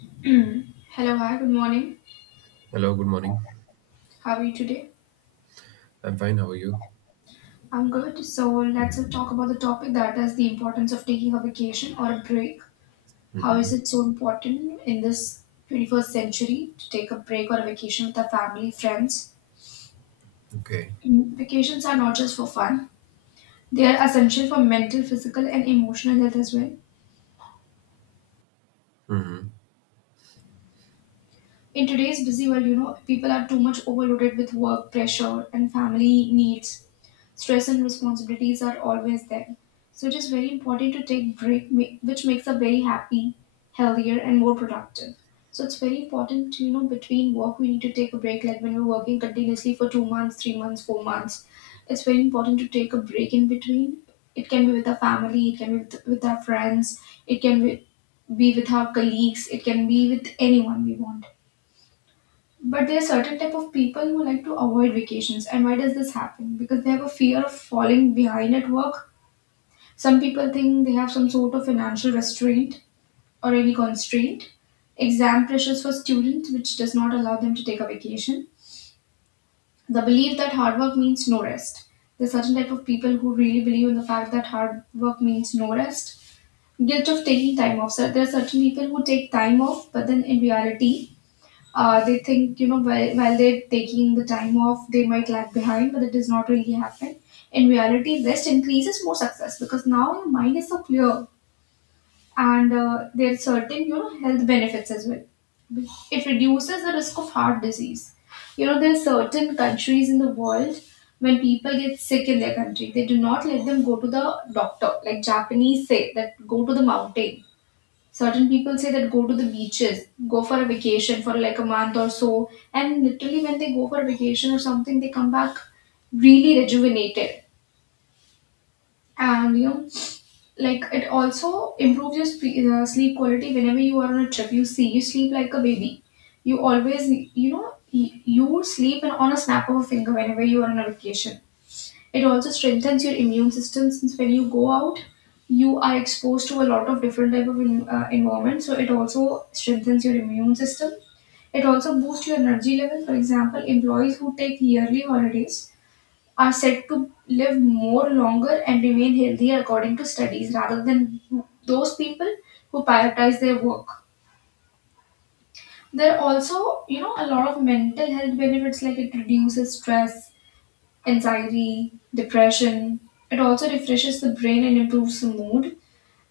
Hello, hi, good morning. Hello, good morning. How are you today? I'm fine. How are you? I'm good. So let's talk about the topic that is the importance of taking a vacation or a break. How is Hmm. it so important in this 21st century to take a break or a vacation with our family, friends? Okay. Vacations are not just for fun, they are essential for mental, physical, and emotional health as well. Hmm. In today's busy world, people are too much overloaded with work pressure and family needs. Stress and responsibilities are always there. So it is very important to take break, which makes us very happy, healthier, and more productive. So it's very important, to, between work we need to take a break. Like when we're working continuously for 2 months, 3 months, 4 months, it's very important to take a break in between. It can be with our family, it can be with our friends, it can be with our colleagues, it can be with anyone we want, but there are certain type of people who like to avoid vacations. And why does this happen? Because they have a fear of falling behind at work. Some people think they have some sort of financial restraint or any constraint. Exam pressures for students, which does not allow them to take a vacation. The belief that hard work means no rest. There are certain type of people who really believe in the fact that hard work means no rest. Guilt of taking time off. So there are certain people who take time off, but then in reality, they think, while they're taking the time off, they might lag behind, but it does not really happen. In reality, rest increases more success because now your mind is so clear, and there are certain, health benefits as well. It reduces the risk of heart disease. You know, there are certain countries in the world when people get sick in their country, they do not let them go to the doctor. Like Japanese say that go to the mountain. Certain people say that go to the beaches, go for a vacation for like a month or so, and literally when they go for a vacation or something, they come back really rejuvenated. And you know, like it also improves your sleep quality whenever you are on a trip. You see, you sleep like a baby. You always, you know, you sleep on a snap of a finger whenever you are on a vacation. It also strengthens your immune system since when you go out, you are exposed to a lot of different type of environment. So it also strengthens your immune system. It also boosts your energy level. For example, employees who take yearly holidays are said to live more longer and remain healthier according to studies rather than those people who prioritize their work. There are also, you know, a lot of mental health benefits like it reduces stress, anxiety, depression. It also refreshes the brain and improves the mood.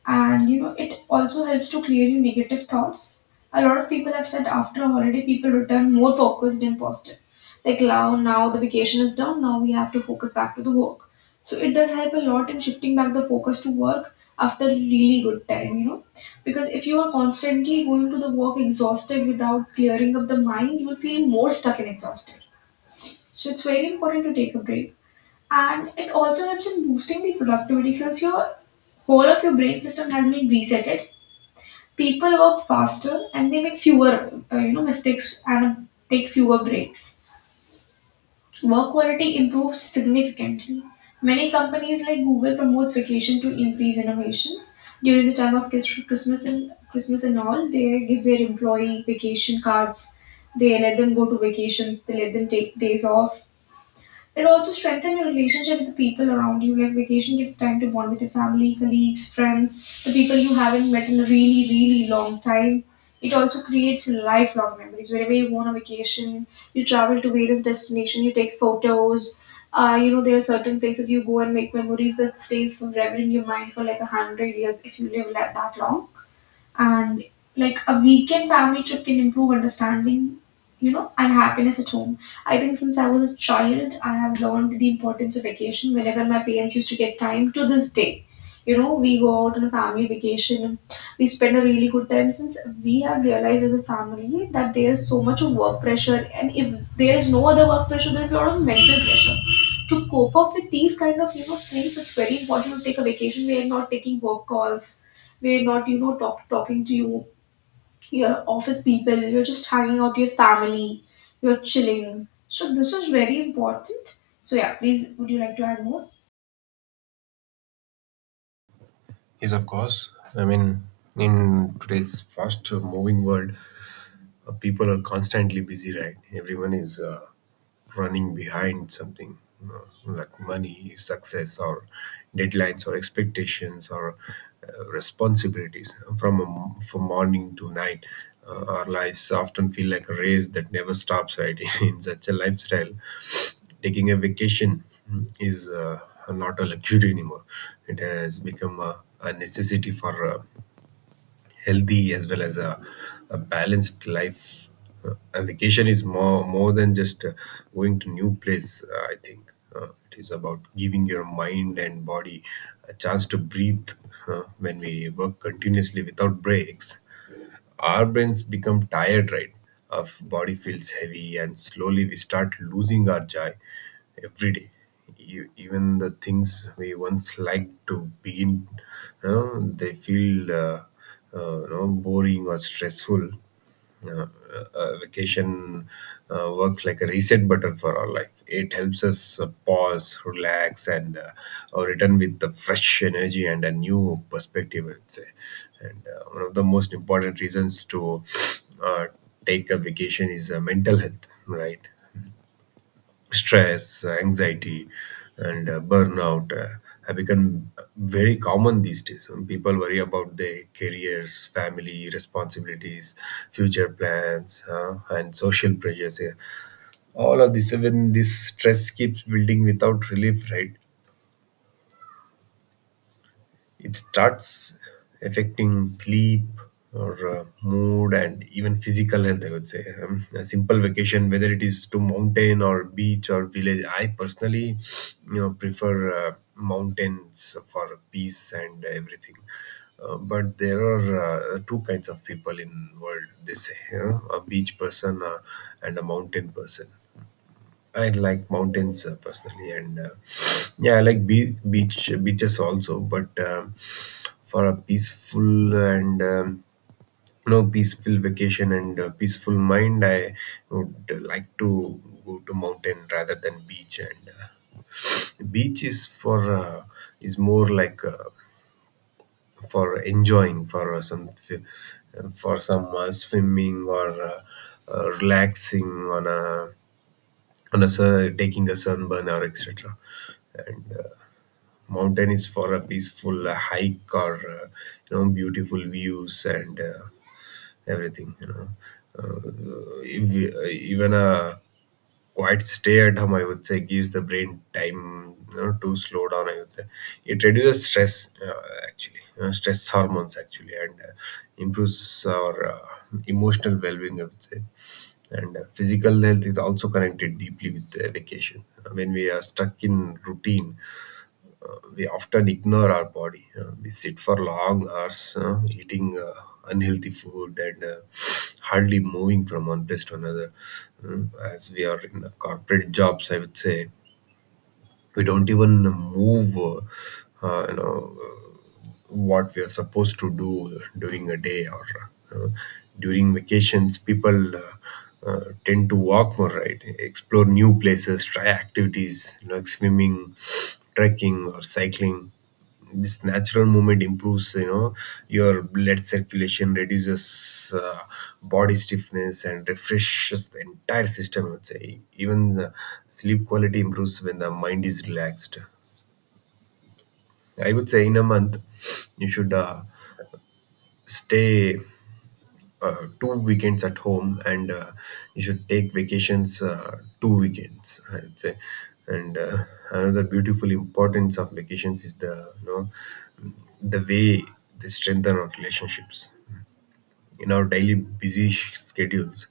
And you know, it also helps to clear your negative thoughts. A lot of people have said after a holiday, people return more focused and positive. Like now the vacation is done. Now we have to focus back to the work. So it does help a lot in shifting back the focus to work after a really good time. You know, because if you are constantly going to the work exhausted without clearing up the mind, you will feel more stuck and exhausted. So it's very important to take a break, and it also helps in boosting the productivity since your whole of your brain system has been resetted. People work faster and they make fewer mistakes and take fewer breaks. Work quality improves significantly. Many companies like Google promotes vacation to increase innovations. During the time of Christmas, and all, they give their employee vacation cards. They let them go to vacations, they let them take days off. It also strengthens your relationship with the people around you. Like vacation gives time to bond with your family, colleagues, friends, the people you haven't met in a really, really long time. It also creates lifelong memories. Whenever you go on a vacation, you travel to various destinations, you take photos. You know, there are certain places you go and make memories that stays forever in your mind for like a hundred years if you live like that long. And like a weekend family trip can improve understanding you know and happiness at home. I think since I was a child, I have learned the importance of vacation. Whenever my parents used to get time, to this day, you know, we go out on a family vacation. We spend a really good time since we have realized as a family that there is so much of work pressure, and if there is no other work pressure, there is a lot of mental pressure. To cope up with these kind of, you know, things, it's very important to take a vacation. We are not taking work calls, we're not, you know, talking to you your office people, you're just hanging out with your family, you're chilling, so this is very important. So yeah, please, would you like to add more? Yes, of course. I mean, in today's fast moving world, people are constantly busy, right? Everyone is running behind something, uh, like money, success, or deadlines, or expectations, or responsibilities. From morning to night, our lives often feel like a race that never stops, right? In such a lifestyle, taking a vacation is not a luxury anymore. It has become a necessity for healthy as well as a balanced life. A vacation is more than just going to new place. I think, it is about giving your mind and body a chance to breathe. When we work continuously without breaks, our brains become tired, right? Our body feels heavy, and slowly we start losing our joy every day. Even the things we once liked to begin, they feel, boring or stressful. uh, Vacation works like a reset button for our life. It helps us pause, relax, and, return with the fresh energy and a new perspective, I would say. And one of the most important reasons to uh, take a vacation is, mental health, right? Stress, anxiety, and burnout have become very common these days. People worry about their careers, family responsibilities, future plans, and social pressures. Yeah. All of this, even this stress keeps building without relief, right? It starts affecting sleep or, mood and even physical health, I would say. A simple vacation, whether it is to mountain or beach or village, I personally, you know, prefer mountains for peace and everything. But there are two kinds of people in world. They say, you know, a beach person and a mountain person. I like mountains personally, and yeah, I like beaches also. But for a peaceful and, you know, peaceful vacation and peaceful mind, I would like to go to mountain rather than beach. And beach is for, is more like, for enjoying, for some swimming, or, relaxing on a sun, taking a sunburn or etc. And mountain is for a peaceful hike or, you know, beautiful views and everything. You know, uh, if, even a quite stay at home, I would say, gives the brain time, you know, to slow down, I would say. It reduces stress, actually, stress hormones actually, and improves our emotional well-being, I would say. And physical health is also connected deeply with vacation when we are stuck in routine. We often ignore our body. We sit for long hours, eating unhealthy food, and hardly moving from one place to another. As we are in corporate jobs, I would say, we don't even move. Uh, you know. uh, what we are supposed to do during a day, or uh, during vacations people uh, tend to walk more, right? Explore new places, try activities like swimming, trekking or cycling. This natural movement improves, you know, your blood circulation, reduces body stiffness, and refreshes the entire system, I would say. Even the sleep quality improves when the mind is relaxed, I would say. In a month you should stay 2 weekends at home, and you should take vacations 2 weekends, I would say. And another beautiful importance of vacations is the, you know, the way they strengthen our relationships in our daily busy schedules.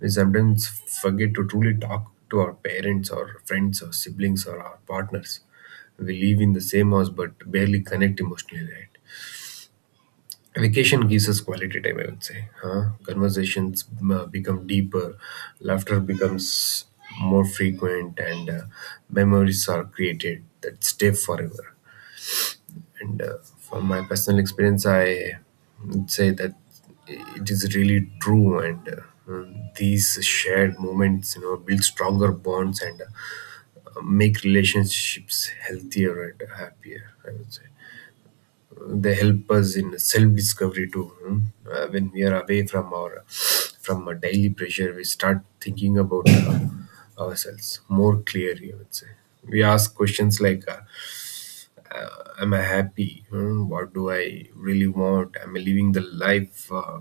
We sometimes forget to truly talk to our parents or friends or siblings or our partners. We live in the same house but barely connect emotionally, right? Vacation gives us quality time, I would say. Huh? Conversations become deeper, laughter becomes more frequent, and memories are created that stay forever. And from my personal experience, I would say that it is really true. And these shared moments, you know, build stronger bonds and make relationships healthier and happier, I would say. They help us in self discovery too. Hmm? When we are away from our from a daily pressure, we start thinking about ourselves more clearly, I would say. We ask questions like, am I happy? Hmm, what do I really want? Am I living the life,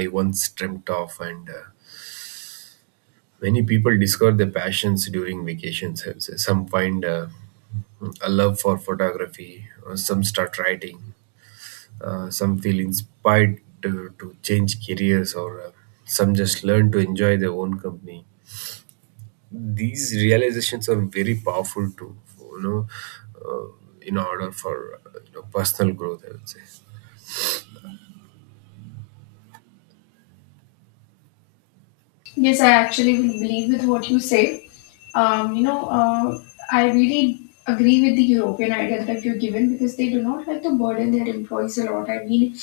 I once dreamt of? And many people discover their passions during vacations, I would say. Some find a love for photography. Some start writing. Some feel inspired to change careers, or some just learn to enjoy their own company. These realizations are very powerful too, you know, uh, in order for, you know, personal growth, I would say. Yes, I actually will believe with what you say. Um, you know, uh, I really agree with the European idea that you're given because they do not like to burden their employees a lot. I mean,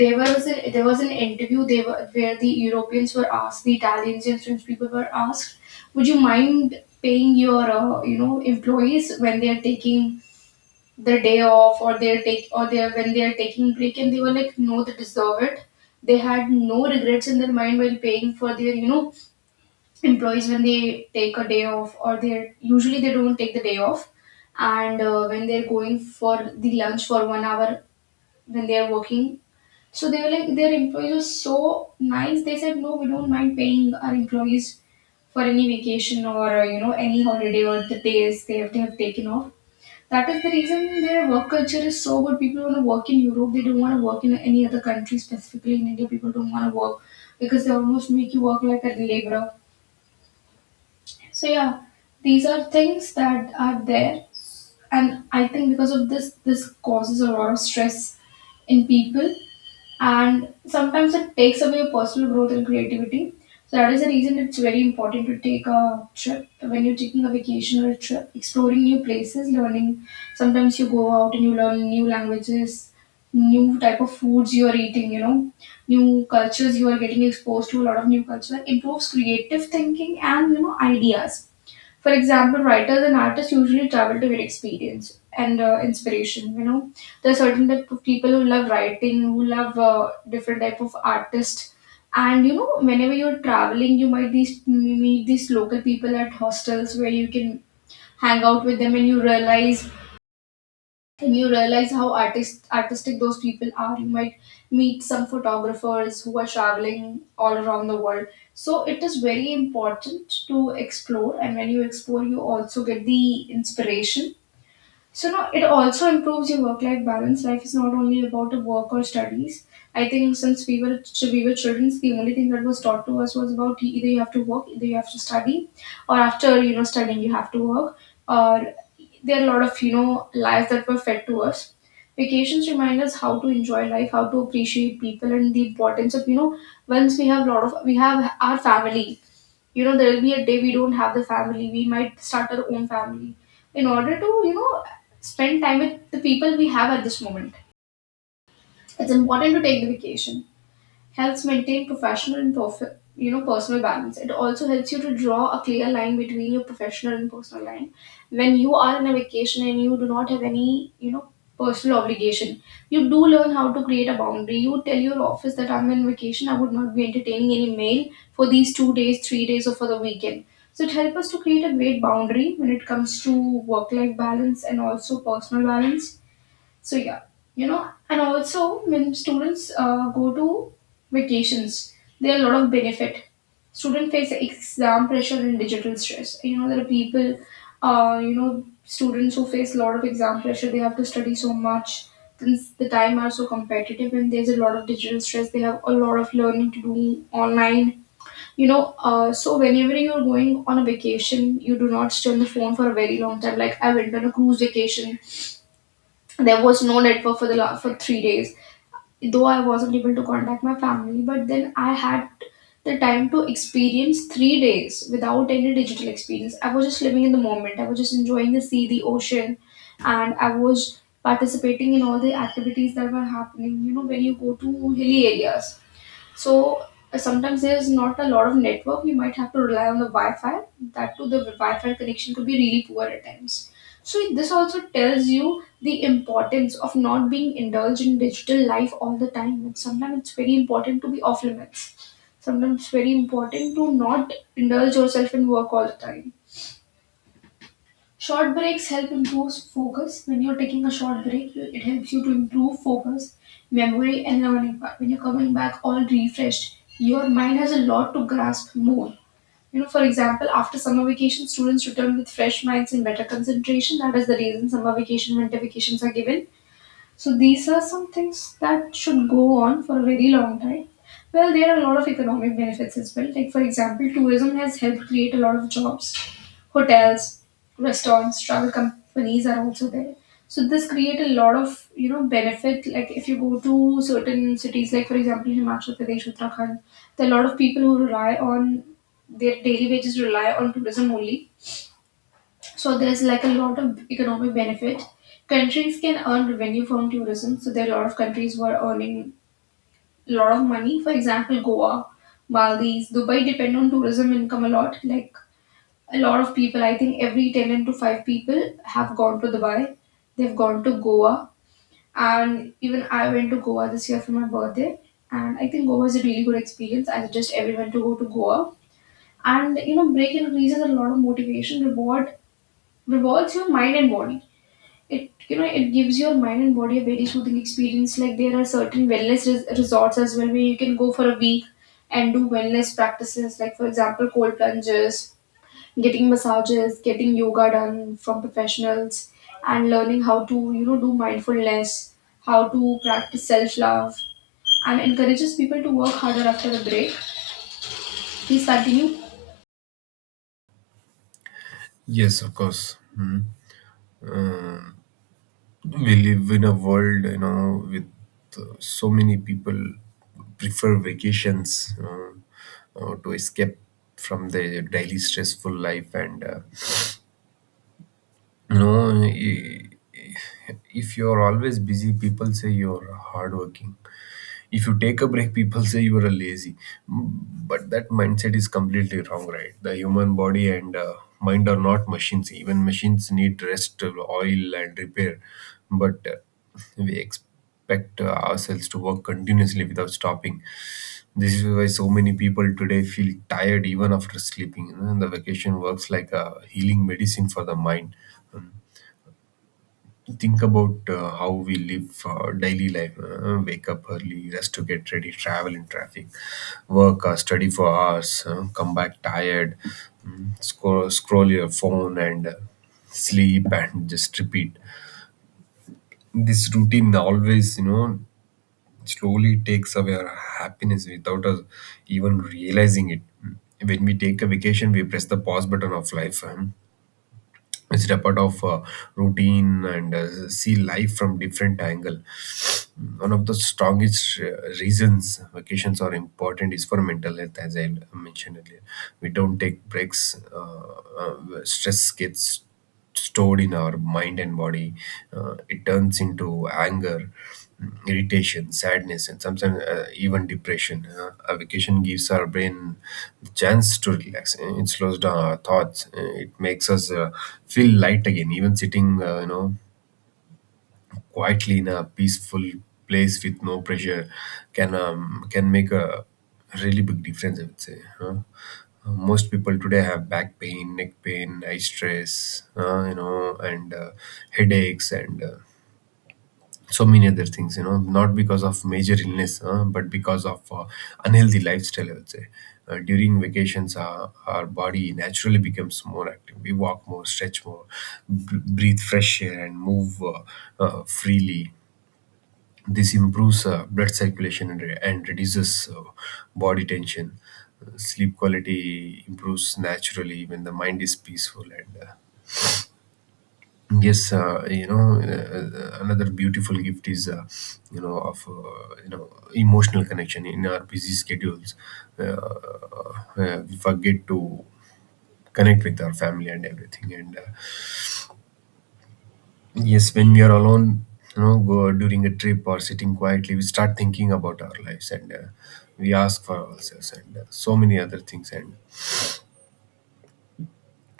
there was an interview they were where the Europeans were asked, the Italians and French people were asked, would you mind paying your you know, employees when they are taking the day off, or they're take or they're, when they are taking break? And they were like, no, they deserve it. They had no regrets in their mind while paying for their, you know, employees when they take a day off, or they usually they don't take the day off. And when they're going for the lunch for 1 hour, when they are working. So they were like, their employees were so nice, they said no, we don't mind paying our employees for any vacation or, you know, any holiday or the days they have to have taken off. That is the reason their work culture is so good. People want to work in Europe, they don't want to work in any other country. Specifically in India, people don't want to work because they almost make you work like a laborer. So yeah, these are things that are there, and I think because of this, this causes a lot of stress in people, and sometimes it takes away your personal growth and creativity. So that is the reason it's very important to take a trip. When you're taking a vacation or a trip, exploring new places, learning. Sometimes you go out and you learn new languages, new type of foods you are eating. You know, new cultures you are getting exposed to. A lot of new culture improves creative thinking and, you know, ideas. For example, writers and artists usually travel to get experience and, inspiration. You know, there are certain type of people who love writing, who love, different type of artists. And you know, whenever you're traveling, you might these meet these local people at hostels where you can hang out with them, and you realize how artistic those people are. You might meet some photographers who are traveling all around the world. So it is very important to explore, and when you explore you also get the inspiration. So now it also improves your work-life balance. Life is not only about the work or studies. I think since we were we were children, the only thing that was taught to us was about either you have to work, either you have to study, or after, you know, studying you have to work. Or there are a lot of, you know, lies that were fed to us. Vacations remind us how to enjoy life, how to appreciate people, and the importance of, you know, once we have a lot of, we have our family, you know, there will be a day we don't have the family, we might start our own family. In order to, you know, spend time with the people we have at this moment, it's important to take the vacation. Helps maintain professional and you know, personal balance. It also helps you to draw a clear line between your professional and personal line. When you are in a vacation and you do not have any, you know, personal obligation, you do learn how to create a boundary. You tell your office that I'm in vacation. I would not be entertaining any mail for these 2 days, 3 days, or for the weekend. So it helps us to create a great boundary when it comes to work-life balance and also personal balance, so yeah, you know, and also when students go to vacations, there are a lot of benefit. Student face exam pressure and digital stress. You know, there are people, students who face a lot of exam pressure. They have to study so much. Since the time are so competitive and there's a lot of digital stress, they have a lot of learning to do online. So whenever you're going on a vacation, you do not stay on the phone for a very long time. Like I went on a cruise vacation, there was no network for for 3 days. Though I wasn't able to contact my family, but then I had the time to experience 3 days without any digital experience. I was just living in the moment. I was just enjoying the sea, the ocean, and I was participating in all the activities that were happening. You know, when you go to hilly areas, so sometimes there's not a lot of network. You might have to rely on the Wi-Fi. That too, the Wi-Fi connection could be really poor at times. So this also tells you the importance of not being indulged in digital life all the time. And sometimes it's very important to be off limits. Sometimes it's very important to not indulge yourself in work all the time. Short breaks help improve focus. When you're taking a short break, it helps you to improve focus, memory, and learning. But when you're coming back all refreshed, your mind has a lot to grasp more. You know, for example, after summer vacation, students return with fresh minds and better concentration. That is the reason summer vacation, winter vacations are given, so these are some things that should go on for a very long time. Well, there are a lot of economic benefits as well. Like, for example, tourism has helped create a lot of jobs. Hotels, restaurants, travel companies are also there. So this create a lot of, you know, benefit. Like if you go to certain cities, like for example Himachal Pradesh, Uttarakhand, there are a lot of people who rely on their daily wages, rely on tourism only, so there's like a lot of economic benefit. Countries can earn revenue from tourism. So there are a lot of countries who are earning a lot of money. For example, Goa, Maldives, Dubai depend on tourism income a lot. Like a lot of people, I think every 10 and to 5 people have gone to Dubai. They've gone to Goa. And even I went to Goa this year for my birthday. And I think Goa is a really good experience. I suggest everyone to go to Goa. And you know, break increases a lot of motivation, rewards your mind and body. It, you know, it gives your mind and body a very soothing experience. Like there are certain wellness resorts as well, where you can go for a week and do wellness practices, like for example cold plunges, getting massages, getting yoga done from professionals, and learning how to, you know, do mindfulness, how to practice self love, and encourages people to work harder after the break. Please continue. Yes, of course. Mhm. Um, we live in a world, you know, with so many people prefer vacations, to escape from their daily stressful life, and, you know, if you're always busy, people say you're hardworking. If you take a break, people say you are lazy. But that mindset is completely wrong, right? The human body and mind are not machines. Even machines need rest, oil, and repair. But we expect ourselves to work continuously without stopping. This is why so many people today feel tired even after sleeping. You know, and the vacation works like a healing medicine for the mind. Hmm. Think about how we live daily life. Wake up early, rest to get ready, travel in traffic, work, study for hours, come back tired, scroll your phone, and sleep, and just repeat. This routine always, you know, slowly takes away our happiness without us even realizing it. When we take a vacation, we press the pause button of life. It's a part of routine, and see life from different angle. One of the strongest reasons vacations are important is for mental health, as I mentioned earlier. We don't take breaks. uh, uh, Stress gets stored in our mind and body. It turns into anger, irritation, sadness, and sometimes even depression. A vacation gives our brain the chance to relax. It slows down our thoughts. It makes us feel light again. Even sitting, you know, quietly in a peaceful place with no pressure can make a really big difference, I would say. Huh? Most people today have back pain, neck pain, eye stress, you know, and headaches and, so many other things, you know, not because of major illness, but because of unhealthy lifestyle, I would say. During vacations, our body naturally becomes more active. We walk more, stretch more, breathe fresh air, and move, freely. This improves blood circulation and reduces body tension. Sleep quality improves naturally when the mind is peaceful. And yes, you know, another beautiful gift is, you know, of you know, emotional connection in our busy schedules. Uh, we forget to connect with our family and everything, and yes, when we are alone, you know, go during a trip or sitting quietly, we start thinking about our lives, and we ask for ourselves and so many other things. And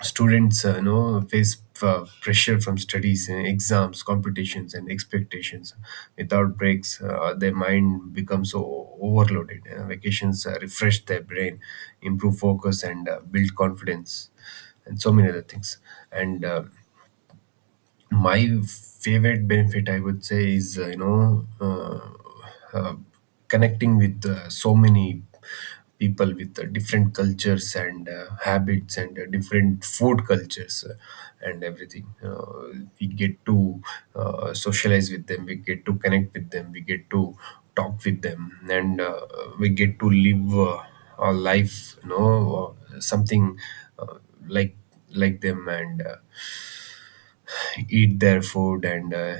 students, you know, face pressure from studies, exams, competitions, and expectations. Without breaks, their mind becomes so overloaded. Vacations refresh their brain, improve focus, and build confidence, and so many other things. And my favorite benefit, I would say, is you know, uh, connecting with so many people with different cultures and habits and different food cultures, and everything. We get to socialize with them, we get to connect with them, we get to talk with them, and we get to live, our life, you know, something, uh, like like them, and eat their food, and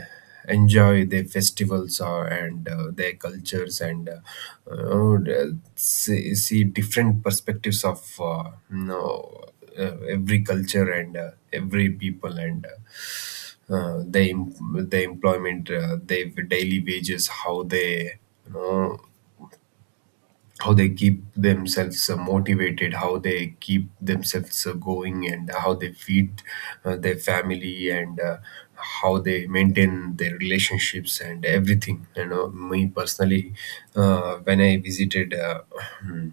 enjoy their festivals, or and their cultures, and see different perspectives of, you know, every culture, and every people, and the employment, their daily wages, how they, you know, how they keep themselves motivated, how they keep themselves going, and how they feed their family, and how they maintain their relationships and everything. You know, me personally, when I visited,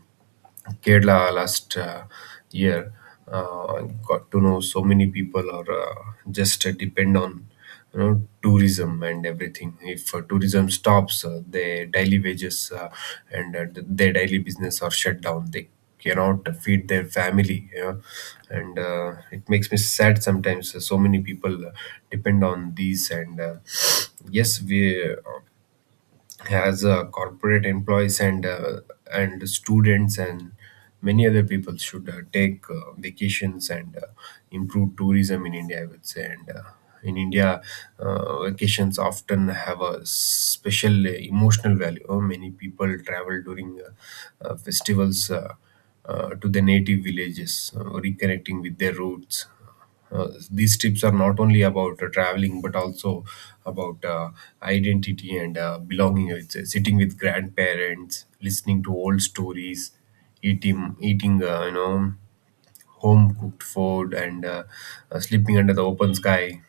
Kerala last year. Uh, got to know so many people, or just depend on, you know, tourism and everything. If tourism stops, their daily wages their daily business are shut down. They cannot feed their family. You know? And It makes me sad sometimes. So many people depend on these and. Yes, we as corporate employees and and students and many other people should take vacations and improve tourism in India, I would say. And In India, vacations often have a special emotional value. Many people travel during festivals, to the native villages, reconnecting with their roots. These trips are not only about traveling but also about identity and belonging. It's sitting with grandparents, listening to old stories, eating home cooked food, and sleeping under the open sky.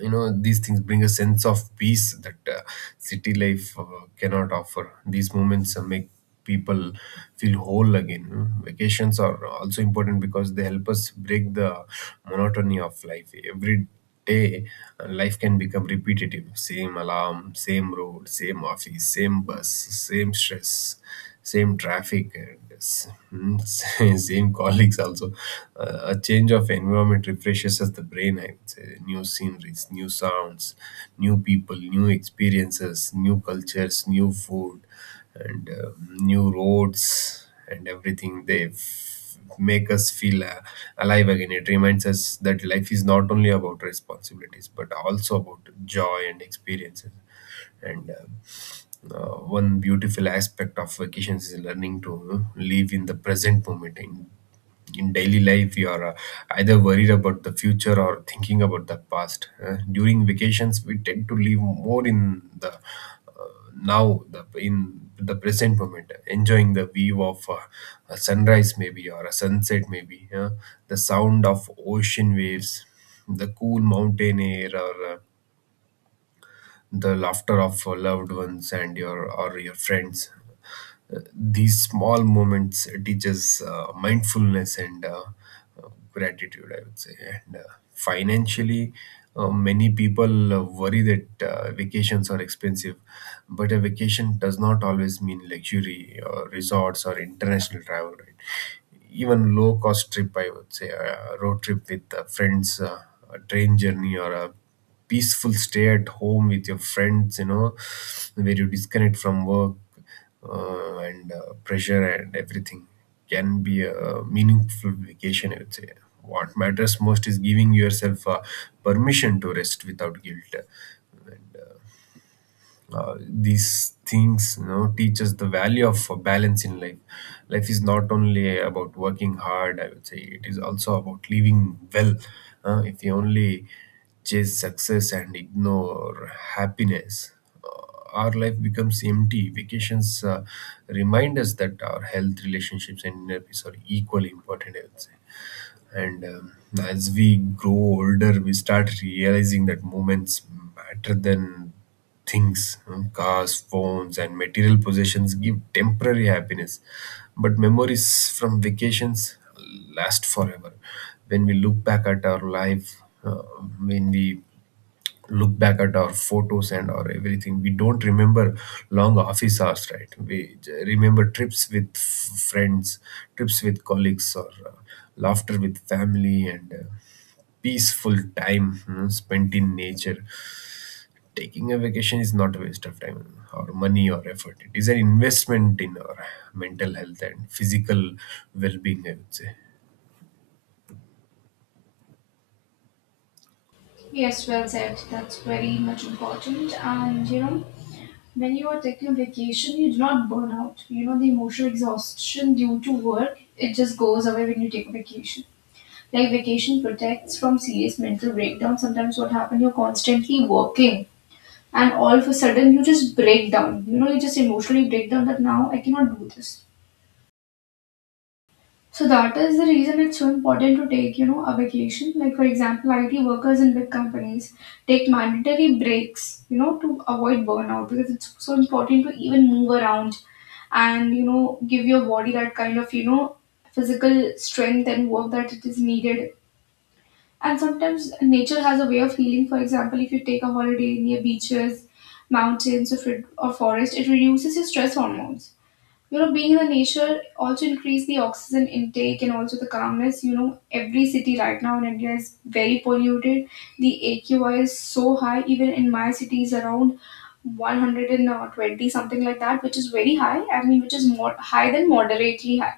You know, these things bring a sense of peace that city life cannot offer. These moments make people feel whole again. You vacations are also important because they help us break the monotony of life. Every day life can become repetitive: same alarm, same road, same office, same bus, same stress, same traffic, same colleagues also. A change of environment refreshes us, the brain, I would say. New sceneries, new sounds, new people, new experiences, new cultures, new food, and new roads, and everything. Make us feel alive again. It reminds us that life is not only about responsibilities, but also about joy and experiences. And One beautiful aspect of vacations is learning to, you know, live in the present moment. In daily life, you are either worried about the future or thinking about the past. During vacations, we tend to live more in the now, the in the present moment, enjoying the view of a sunrise maybe, or a sunset maybe, the sound of ocean waves, the cool mountain air, or the laughter of loved ones and your, or your friends. These small moments teach us mindfulness and gratitude, I would say. And Financially, many people worry that vacations are expensive, but a vacation does not always mean luxury or resorts or international travel, right? Even low cost trip, I would say, a road trip with friends, a train journey, or a peaceful stay at home with your friends, you know, where you disconnect from work and pressure and everything, can be a meaningful vacation, I would say. What matters most is giving yourself permission to rest without guilt. These things, you know, teach us the value of balance in life. Life is not only about working hard, I would say, it is also about living well. If you only chase success and ignore happiness, uh, our life becomes empty. Vacations remind us that our health, relationships, and inner peace are equally important, I would say. And As we grow older, we start realizing that moments matter than things. Cars, phones, and material possessions give temporary happiness, but memories from vacations last forever. When we look back at our life, when we look back at our photos and our everything, we don't remember long office hours, right? We remember trips with friends, trips with colleagues, or laughter with family, and peaceful time spent in nature. Taking a vacation is not a waste of time or money or effort. It is an investment in our mental health and physical well-being, I would say. Yes, well said. That's very much important. And you know, when you are taking a vacation, you do not burn out. You know, the emotional exhaustion due to work, it just goes away when you take a vacation. Like vacation protects from serious mental breakdown. Sometimes what happens, you're constantly working and all of a sudden you just break down. You know, you just emotionally break down that now I cannot do this. So that is the reason it's so important to take, you know, a vacation. Like for example, IT workers in big companies take mandatory breaks, you know, to avoid burnout, because it's so important to even move around and, you know, give your body that kind of, you know, physical strength and work that it is needed. And sometimes nature has a way of healing. For example, if you take a holiday near beaches, mountains, or or forest, it reduces your stress hormones. You know, being in the nature also increase the oxygen intake and also the calmness. You know, every city right now in India is very polluted. The AQI is so high. Even in my city is around 120, something like that, which is very high, I mean, which is more high than moderately high.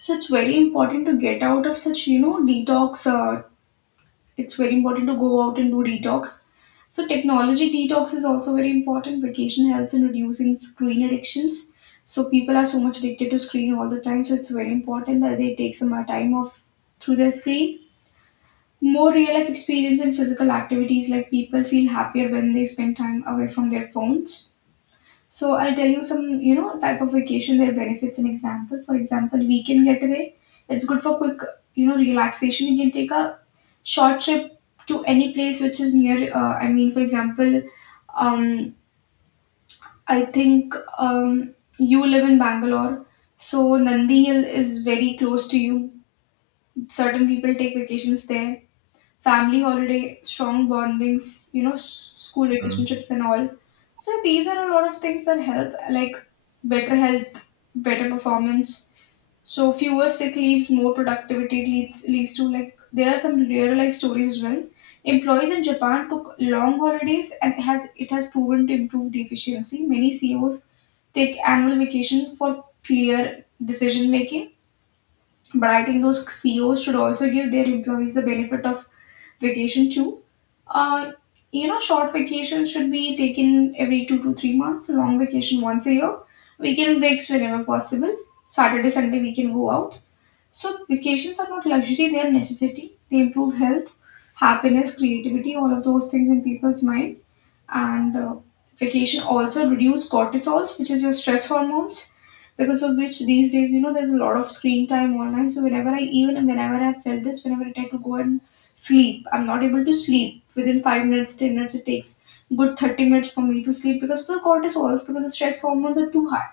So it's very important to get out of such, you know, detox. It's very important to go out and do detox. So technology detox is also very important. Vacation helps in reducing screen addictions. So people are so much addicted to screen all the time. So it's very important that they take some time off through their screen. More real life experience and physical activities, like people feel happier when they spend time away from their phones. So I'll tell you some, you know, type of vacation, their benefits and example. For example, weekend getaway. It's good for quick, you know, relaxation. You can take a short trip to any place which is near. I mean, for example, um, I think you live in Bangalore, so Nandi Hill is very close to you. Certain people take vacations there. Family holiday, strong bondings, you know, school Hmm. relationships and all. So these are a lot of things that help, like better health, better performance. So fewer sick leaves, more productivity. It leads to, like, there are some real life stories as well. Employees in Japan took long holidays and it has proven to improve the efficiency. Many CEOs take annual vacation for clear decision making, but I think those CEOs should also give their employees the benefit of vacation too. Uh, you know, short vacation should be taken every 2 to 3 months, long vacation once a year, weekend breaks whenever possible. Saturday, Sunday, we can go out. So, vacations are not luxury, they are necessity. They improve health, happiness, creativity, all of those things in people's mind. And Vacation also reduce cortisols, which is your stress hormones, because of which these days, you know, there's a lot of screen time online. So whenever I, even whenever I felt this, whenever I try to go and sleep, I'm not able to sleep within 5 minutes, 10 minutes. It takes good 30 minutes for me to sleep because of the cortisols, because the stress hormones are too high.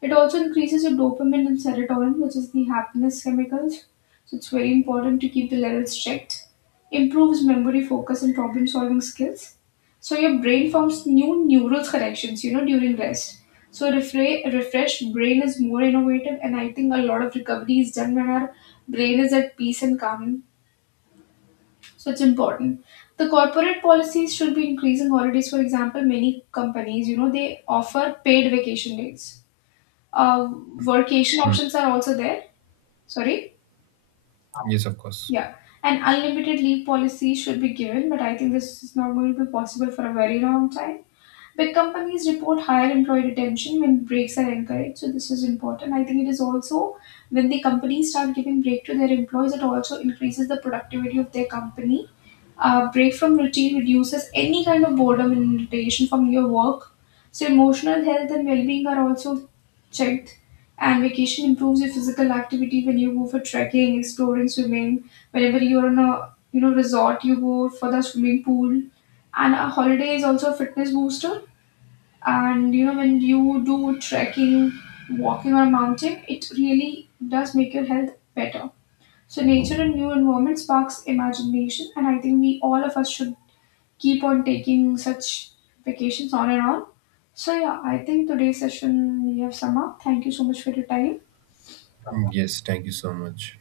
It also increases your dopamine and serotonin, which is the happiness chemicals. So it's very important to keep the levels checked. Improves memory, focus, and problem solving skills. So your brain forms new neural connections, you know, during rest. So refreshed brain is more innovative, and I think a lot of recovery is done when our brain is at peace and calm. So it's important. The corporate policies should be increasing holidays. For example, many companies, you know, they offer paid vacation days. uh, Workation Hmm. options are also there. Sorry. Yes, of course. Yeah. And unlimited leave policy should be given, but I think this is not going to be possible for a very long time. Big companies report higher employee retention when breaks are encouraged, so this is important. I think it is also when the companies start giving break to their employees, it also increases the productivity of their company. A break from routine reduces any kind of boredom and irritation from your work. So emotional health and well-being are also checked. And vacation improves your physical activity when you go for trekking, exploring, swimming. Whenever you're on a, you know, resort, you go for the swimming pool. And a holiday is also a fitness booster. And you know, when you do trekking, walking on a mountain, it really does make your health better. So nature and new environment sparks imagination, and I think we, all of us, should keep on taking such vacations on and on. So yeah, I think today's session we have sum up. Thank you so much for your time. Hmm, yes, thank you so much.